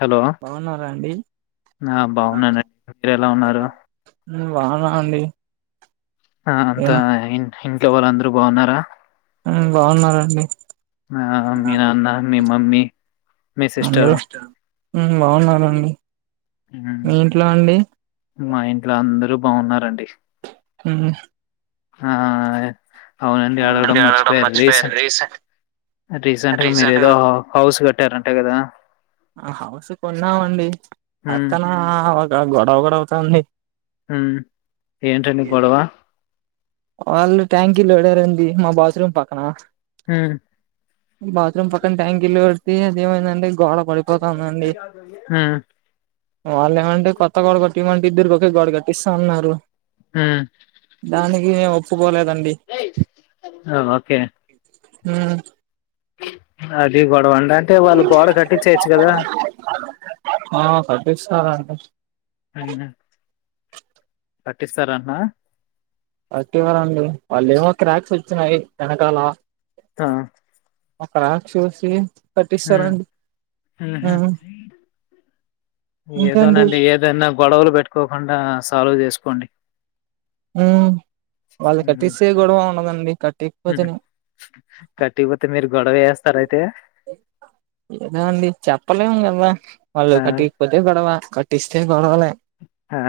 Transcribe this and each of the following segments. Hello బాగున్నారా అండి ఆ బాగున్నానండి. మీరెలా ఉన్నారు? మ్ బానా అండి. ఆ అంతేనా అయిన్డ్ ఇంట్లో వాళ్ళందరూ బావున్నారా? మ్మ్ బాగున్నరండి. ఆమ్ మీ నాన్న మీ మమ్ మి అంద వెస్ట్ మ్మ్ బాగున్నానండి. హ్మ్. మీ ఇంట్లో అండి? మా ఇంట్లో అందరు బాగున్నారండి. హ్మ్ ఆ అవునండి అడగడం మర్చిపోయారు. రీసెంట్ రీసెంట్‌గా మీరేదో హౌ హౌస్ కట్టారంట గదా! హౌస్ కొన్నామండి హ్మ్. పక్కన ఇక గొడవ గూడ అవుతా ఉంది. హ్మ్ ఏంటండీ గొడవా వాళ్ళు ట్యాంకీ లోడారు అండి మా బాత్రూమ్ పక్కనా హ్మ్ఁ బాత్రూమ్ పక్కన ట్యాంక్ లోడితే అది ఏమైందంటే గోడ పడిపోతా ఉందండి హ్మ్. వాళ్ళు ఏమంటే కొత్త గోడ కట్టియమంటే ఇద్దరు గోడ కట్టిస్తా అన్నారు హ్మ్ఁ ఒపు ఆ ఓకే మ్మ్ అది గొడవ అండి. అంటే వాళ్ళు గోడ కట్టిచేయెచ్చు కదా అ హ అండి కట్టిస్తారట్నా కట్టివ్వరండి వాళ్ళేమో క్రాక్స్ వ చ్చినయి వెనకాల ఆ ఆ క్రక్ చూసి మ్ కట్టిస్తారండి మ్మ్ హు ఇంకేంటి ఏదోనండి ఏదున్న గొడవలు పెట్టుకోకుండా సాల్వ్ చేసుకోండి. మ్మ్ వాళ్ళు కట్టిస్తే ఏ గొడవ ఉండదండి. కట్టియకపోతేనే కట్టియకపోతే మీరు గొడవ చేస్తారయితే ఏదో అండి చెప్పలేము కదా! వాళ్ళు ఆ కటియకపోతే గొడవ కటిస్తే గొడవ లే. ఆ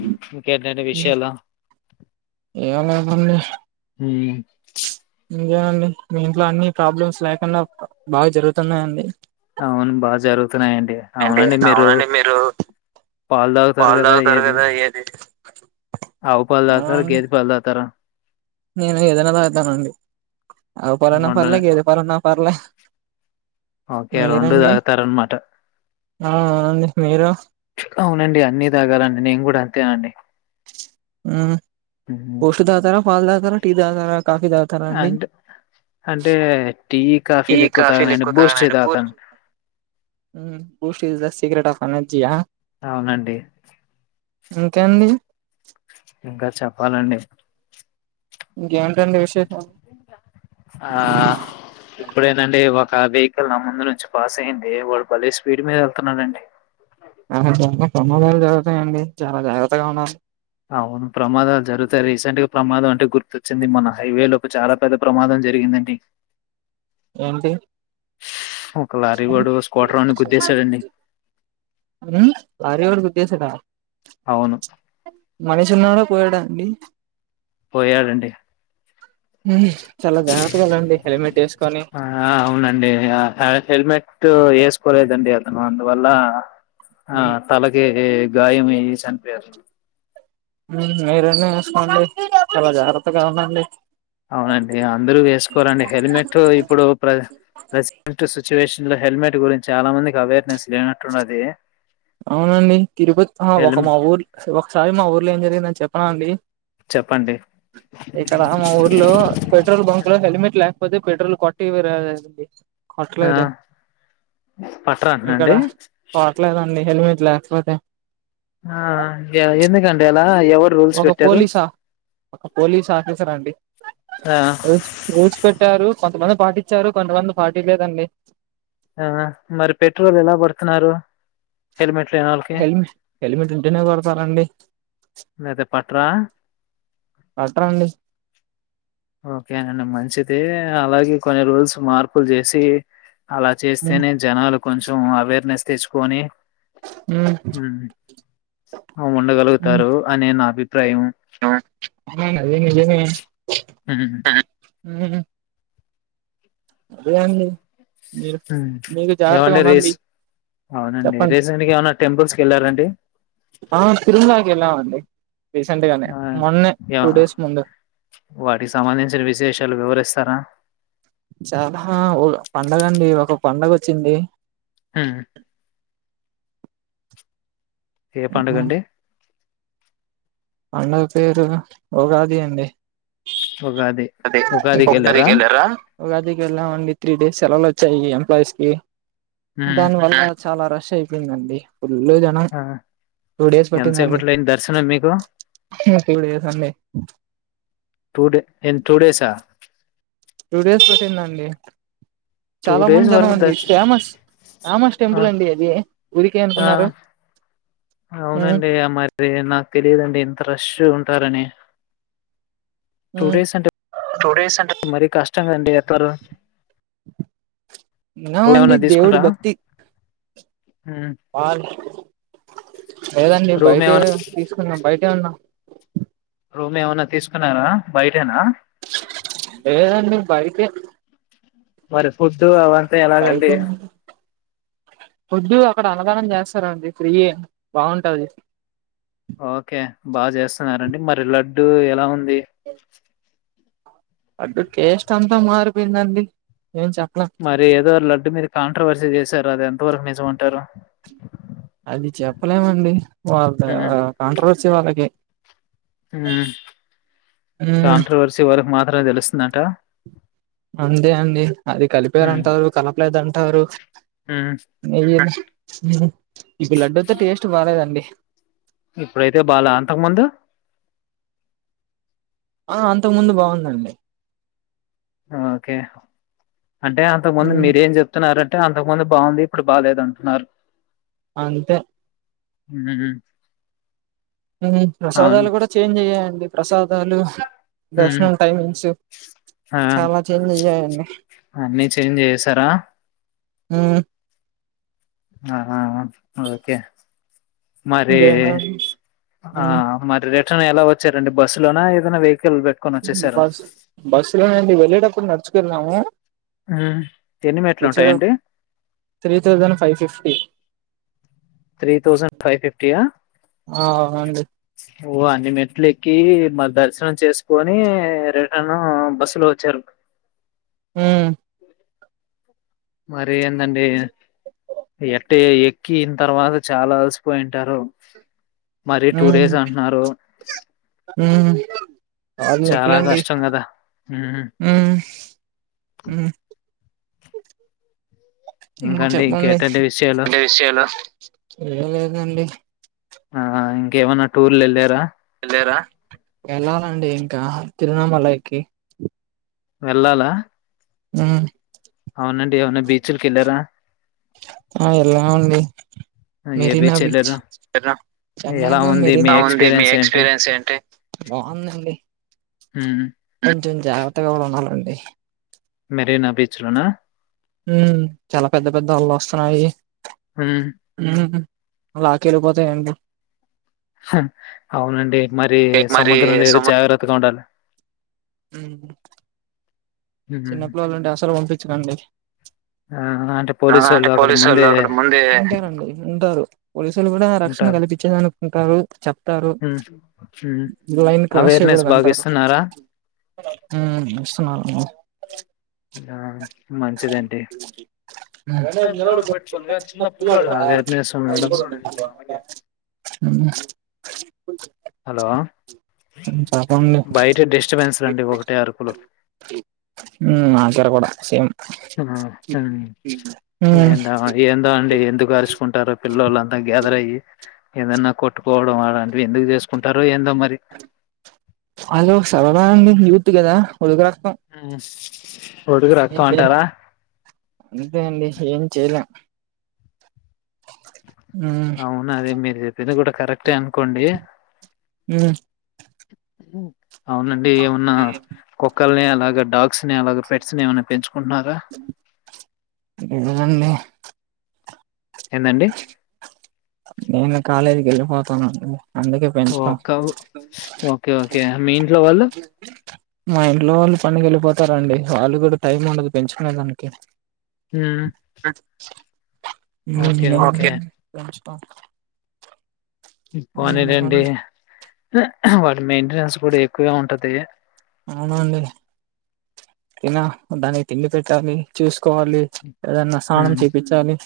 ఇంకేంటండి విషయాలు? ఏం లేవండి హ్మ్ ఇంకేం అండి మీ ఇంట్లో అన్ని ప్రాబ్లమ్స్ లేకుండ బాగా జరుగుతున్నాయండి? అవును బాగా జరుగుతున్నాయండి అవునండి మీరు పాలు తాగుతారు కదా ఏది. ఆవు పాలు తాగుతారా, అవునండి గేదె పాలు తాగుతారా? నేను ఏదైనా తాగుతానండి ఆవు పాలైన పర్లే రెండునే గేదె పాలైన పార్లే ఓకే రెండు తాగుతారన్నమాట ఆ అండి మీరు అవునండి అన్ని తాగాలండి నేను కూడా అంతేనండి ఉమ్ హ్మ్. బూస్ట్ తాగుతారా, పాలు తాగుతారా, టీ తాగుతారా, కాఫీ తాగుతారా అండి అంటే అంటే టీ ఈ కాఫీలు ఎక్కువ కాఫీ తాగనండి లేకుత బూస్ట్ టీ తాగుతాను బూస్టి the secret of a of energy ఆ అవునండి ఇంకా అండి ఇంకా చెప్పాలండి ఇం ఆ ఇప్పుడేనండి ఒక ఆ వెహికల్ నా ముందు నుంచి పాస్ అయ్యింది వాళ్ళు భలే స్పీడ్ మీద వెళ్తున్నారండి అ చాలా సమాదాలు జరుగుతాయండి చాలా జాగ్రత్తగా ఉన్నారు అవును ప్రమాదాలు జరుగుతాయి రీసెంట్ గా ప్రమాదం అంటే గుర్తొచ్చింది మన హైవే లోపు చాలా పెద్ద ప్రమాదం జరిగిందండి ఏంటి ఒక లారీ కూడా స్క్వాట రౌడ్ గుద్దేసాడండి లారీ వోడు గుద్దేసాడ అవును మనషున్నాడా పోయాడా అండి పోయాడండీ ఉ ఆ అవునండి హెల్మెట్ ఇటు వేసుకోలేదండి అతను అందువల్ల ఆ మ్మ్ తలకి గాయమేసన్పరు మీరన్న చూసుకోండి చాలా జాగ్రత్తగా ఉండండి అవునండి అందరూ వేసుకోవాలండి హెల్మెట్ ఇప్పుడు ప్రసెంట్ సిచ్యువేషన్ హెల్మెట్ గురించి చాలా మందికి అవేర్నెస్ లేనట్టుండాది అవునండి తిరుపతి ఒక మా ఊరు ఒకసారి మా ఊర్లో ఏం జరిగిందని చెప్ప అనా అండి చెప్పండి ఇక్కడ మా ఊర్లో పెట్రోల్ బంక్ లో హెల్మెట్ లేక పోతే పెట్రోల్ కొట్టివరాదండి ఆ కొట్టలేదు పట్రా అంట అండి హెల్మెట్ల లేకపోతే ఆ ఎందుకంటడి అలా ఎవరు రూల్స్ ఒక పెట్టారు పోలీసా ఒక పోలీస్ ఆఫీసర్ అండి ఆ ర రో చి పెట్టారు కొంతమంది పాటించారు కొంతమంది పాటిలేదండి ఆ మరి పెట్రోల్ ఎలా పడుతున్నారు హెల్మెట్లునాళ్కి హెలిమిట్ ఉంటేనే కొడతారంండి అయితే పాట్రా కొట్టరండి ఓకేనండి మంచిది అలాగే కొన్ని రూల్స్ మార్పులు చేసి అలా ఉమ్ చేస్తేనే జనాలు కొంచెం అవేర్నెస్ తెచ్చుకొని ఉమ్ అ ఉండగలుగుతారు అని నా అభిప అిప్రాయం అ అదే నిజేమే హ్మ్ అది కాండి ఏమండి రేస్ అవునండి చెప్పండి రీసెంట్ గా ఏమనా టెంపుల్స్ క వెళ్లారంండి ఆ తిరుమలకి వెళ్ళామండి రీసెంట్ గానే ఆ మొన్నే యా టూ డేస్ ముందు వాటికి సంబంధించిన విశేషాలు వివరిస్తారా చాలా ఒక పండగ అండి ఒక పండగ వచ్చింది హ్మ్ ఏ పండుగ అండి పండగ పేరు ఉగాది అండి ఉగాది ఉగాదికి వెళ్ళారా ఉగాదికి వెళ్ళాం అండి త్రీ డేస్ సేలవాళ్ళు వచ్చాయి ఎంప్లాయీస్ కి హ్మ్ దాని వళ చాలా రష్ అయిపోయిందండి ఫుల్ జనం ఆ టూ డేర్స్ పట్టిందండి ఎంతసేపట్లో అయింది దర్శనం మీకు టూ డేస్ అండి డసా టూ డేస్ పట్టిందండి టూ చాలా మంది డేస్ జనం వరకు అండి ఫేమస్ ఫేమస్ టెంపుల్ అండి అది ఊరికే అనుకున్నారు అవునండి మరి నాకు తెలియదుండి ఇంత ర్రెష్ ఉ ంటారనే టూ డేస్ అంటే టూ డేస్ అంటే మరీ కష్టంగా అండి ఎప్పరు నావండి దేవుడు భక్తి హ్మ్ వా లేదండి రూమ్ బయటే ఏమన్నా తీసుకున్నాం బయటే ఉన్నాం రూమ్ ఏమన్నా తీసుకున్నారా బయటేనా ఏదండి బైకి మరి ఫుడ్ అవ తే ఏళ్ళకండి ఫుడ్డు అక్కడ అన్నదానం చేస్తారంండి ఫ్రీ బాగుంటంది ఓకే బాగా చేస్తున్నారండి మరి లడ్డు ఎలా ఉ ది అడు కేస్ట్ అంతా మారిపోయిందండి ఏం చెప్పలేం మరి ఏదో అల అ మీరు కాంట్రవర్సీ చేశారు అది ఎంత వరకు నిజమ అంటారు అది చెప్పలేమండి వాళ్ళ కాంట్రవర్సీ వాళ్ళకి మ్మ్ కాంట్రవర్సి వరకు మాత్ర మే తెలుస్తుందట అందే అండి అది కలిపారుంటారు కలపలేదంటారు ఉమ్, న మ్ ఇప్పు లడ్డూతో టేస్ట్ బాలలేదండి ఇప్పుడైతే బాాల అంతకు ముందు ఆ అంతకు ముందు బాగుందండి ఓకే అంటే అంతకుముందు మ్మ్ మీరేం చెప్తున్నారంట అంటే అంతకుముందు బాగుంది ఇప్పుడు బాలేదు అంటున్నారు అంతే మ్ ప్రసాదాలు కూడా చేంజ్ అయ్యాయి ప్రసాదాలు ఉమ్, దర్శనం టైమింగ్స్ ఆ, చాలా చేంజ్ అయ్యాయండి అన్నీ చేంజ్ చేశారా హు ఆహా ఓకే మరి ఇంకేంటండి ఆ మరి రేపు ఎలా వచ్చారండి బస్సు లోనా ఏదైన వెహి బస్ బస్సు లోనేండి వెళ్ళేటప్పుడు నడుచు న్నాము ఉమ్. ఎన్ని మెట్లు వచ్చ ఉంటాయండి three thousand five fifty three thousand five fifty ఆ ఆ అవునండి ఓ అన్ని మేట్లు ఎక్కి మరి దర్శనం చేసుకొని రిటన్ బస్సులో వచ్చారు హు మరి ఏందండి ఎట్ట ఎక్కిన తర్వాత చాలా అలసిపోయింటారు మరీ టూ డేస్ అంటున్నారు ఉహూ కాళ్ళు చాలా నొప్పులండి కష్టం కదా ఉమ్ హూ హూ హ్మ్ ఇంకండి చెప్పండి ఇంకేటండి [unintelligible] విషయాలు అయిరా ఏం లేదండి ఆ ఇంకేమనా టూర్ లు ఎళ్ళారా ఎళ్ళరా ఎళ్ళాలండి ఇంకా తిరునమలకి వెళ్ళాలా ఉ అవునండి ఏమనా బీచ్లకి యాళ్ళారా ఆ ఎలా అండి ఏ మెరినా బీచ్ వెళ్ళారు ఎలా చెన్నైలో ఉంది మీ మెరీనా ఉంది మీ ఎక్స్‌పీరియన్స్ ఏంటి? ఎక్స్పీరియన్స్ ఏంటి బాగుందండి హూ కొంచెం జాగ్రత్తగా కూడా ఉండాలండి మెరీనా బీచ్ లోనా ఉ చాలా పెద్ద పెద్ద అలలు వస్తున్నాయి హ్మ్. హూ లాక్కేలి పోతాయండి అవునండి మరి మరి సముద్రం దగ్గర జాగ్రత్తగా ఉండాలి ఉ హ్మ్. చిన్న పిల్లలు ఉంటే అసలు పంపించకండి ఆ! అంటే ఆ అంటే పోలీసోళ్ళు అక్కడ పోలీసు ఒళ్ళు ముందే అక్కడ ముందే ఉంటారు పోలీసు ఒళ్ళు కూడా రక్షణ ఉంటారు. కల్పించేదాని ంటరు చెప్తారు హ్మ్. హ్మ్. లైన్ క్రాస్ అవేర్‌నెస్ చేయ్యకూడదు బాగా అంటారు ఇస్తున్నారా? ఆ ఇస్తున్నారు అ అదే [unintelligible] అవేర్‌నెస్ ఉండడం చెప్పండి హలో! బయట డిస్టర్బెన్స్‌లండి ఒకటే అరుపులు. ఉ ఇక్కర కూడా సేమ్ హ్మ్ ఏందా ఏందా అండి ఎందుకు అరుచుకుంటారు పిల్లలు అంతా గ్యాదర్ అయ్యి ఏదన్నా కొట్టుకోవడం అలాంటివి ఎందుకు చేసుకుంటారు ఎ హలో సమయానికి పట్టి కదా [unintelligible] యస్తం ఒడుగు ఏం రక్తం చేయలేం అంటారా అంతే అండి ఏం చేయలేం మ్మ్ అవునాద మీరు చెప్పింది కూడా కరెక్టే అనుకోండి మ్మ్ అవునండి ఏమన్నా కుక్కలని అలాగా డాగస్ ని అలా పెట్స్ ని ఏమనా పెంచ ఇదండి ఎందండి నేను కాలేజీకి వెళ్ళిపోతాను ఓ కౌ ఓకే ఓకే ఓకే మీ ఇంట్లో వాళ్ళు మా ఇంట్లో వాళ్ళు పనికి వెళ్ళిపోతారండి వాళ్ళు కూడా టైం ఉండదు పెంచుకునే దానికి ఉమ్, అ ఓకే పం పని రెండి వాటి మెయింటెనెన్స్ కూడా ఎక్కువె ఉంటది అవునండి తిన దాన్ని తిండి పెట్టాలి చూస్ కోవాలి ఏదన్నా స్నానం ఉమ్, చేపించాలి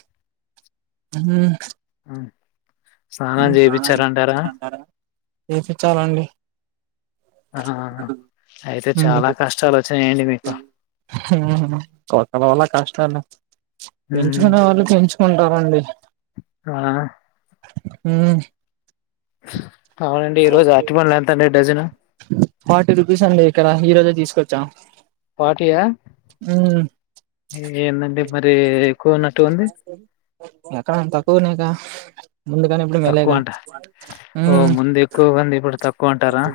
ఊ అ స్నానం చేపించారంటారా చేపించాలండి ఆ అయితే చాలా కష్టాలు వచ్చయండి మీకు ఊ కొక్కల వల్ళ కష్టాలు ఉమ్, పెంచుకునే వాళ్ళు పెంచుకుంటారండి ఆ ఆ హా అవునండి ఈరోజు అర్టిపంలు ఎంతండి డజను ఫార్టీ రూపీస్ అండి ఇక్కడ ఈ రోజే తీసుకొచ్చాం ఫాటీయా ఏందండి మరి కో నటు ఉంది ఎక్కడన తకువనేకా తక్కువ అంట ఓ ముందు ఎక్కువ మంది ఇప్పుడు తక్ వదు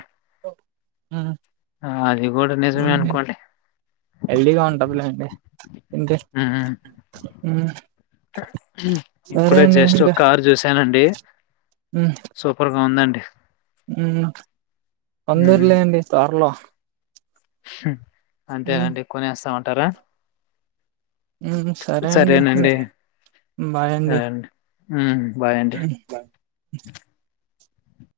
ఒ ఊ ఆ అది ఇవ్ కూడా నిజమే అనుకోండి ఎల్డీగా ఉంటబ్లేండి ఏంటి ఊ ఊ ఇప్పుడే జేష్ట్ ఒక కారు చూసానండి ఉమ్ సూపర్ అ ఉందండి ఉమ్ తందర్లే అండి త్వరలో హా అంతే ఉమ్ అండి కొనేస్తాం ంటారా సరే అండి బాగాండి హ బయంట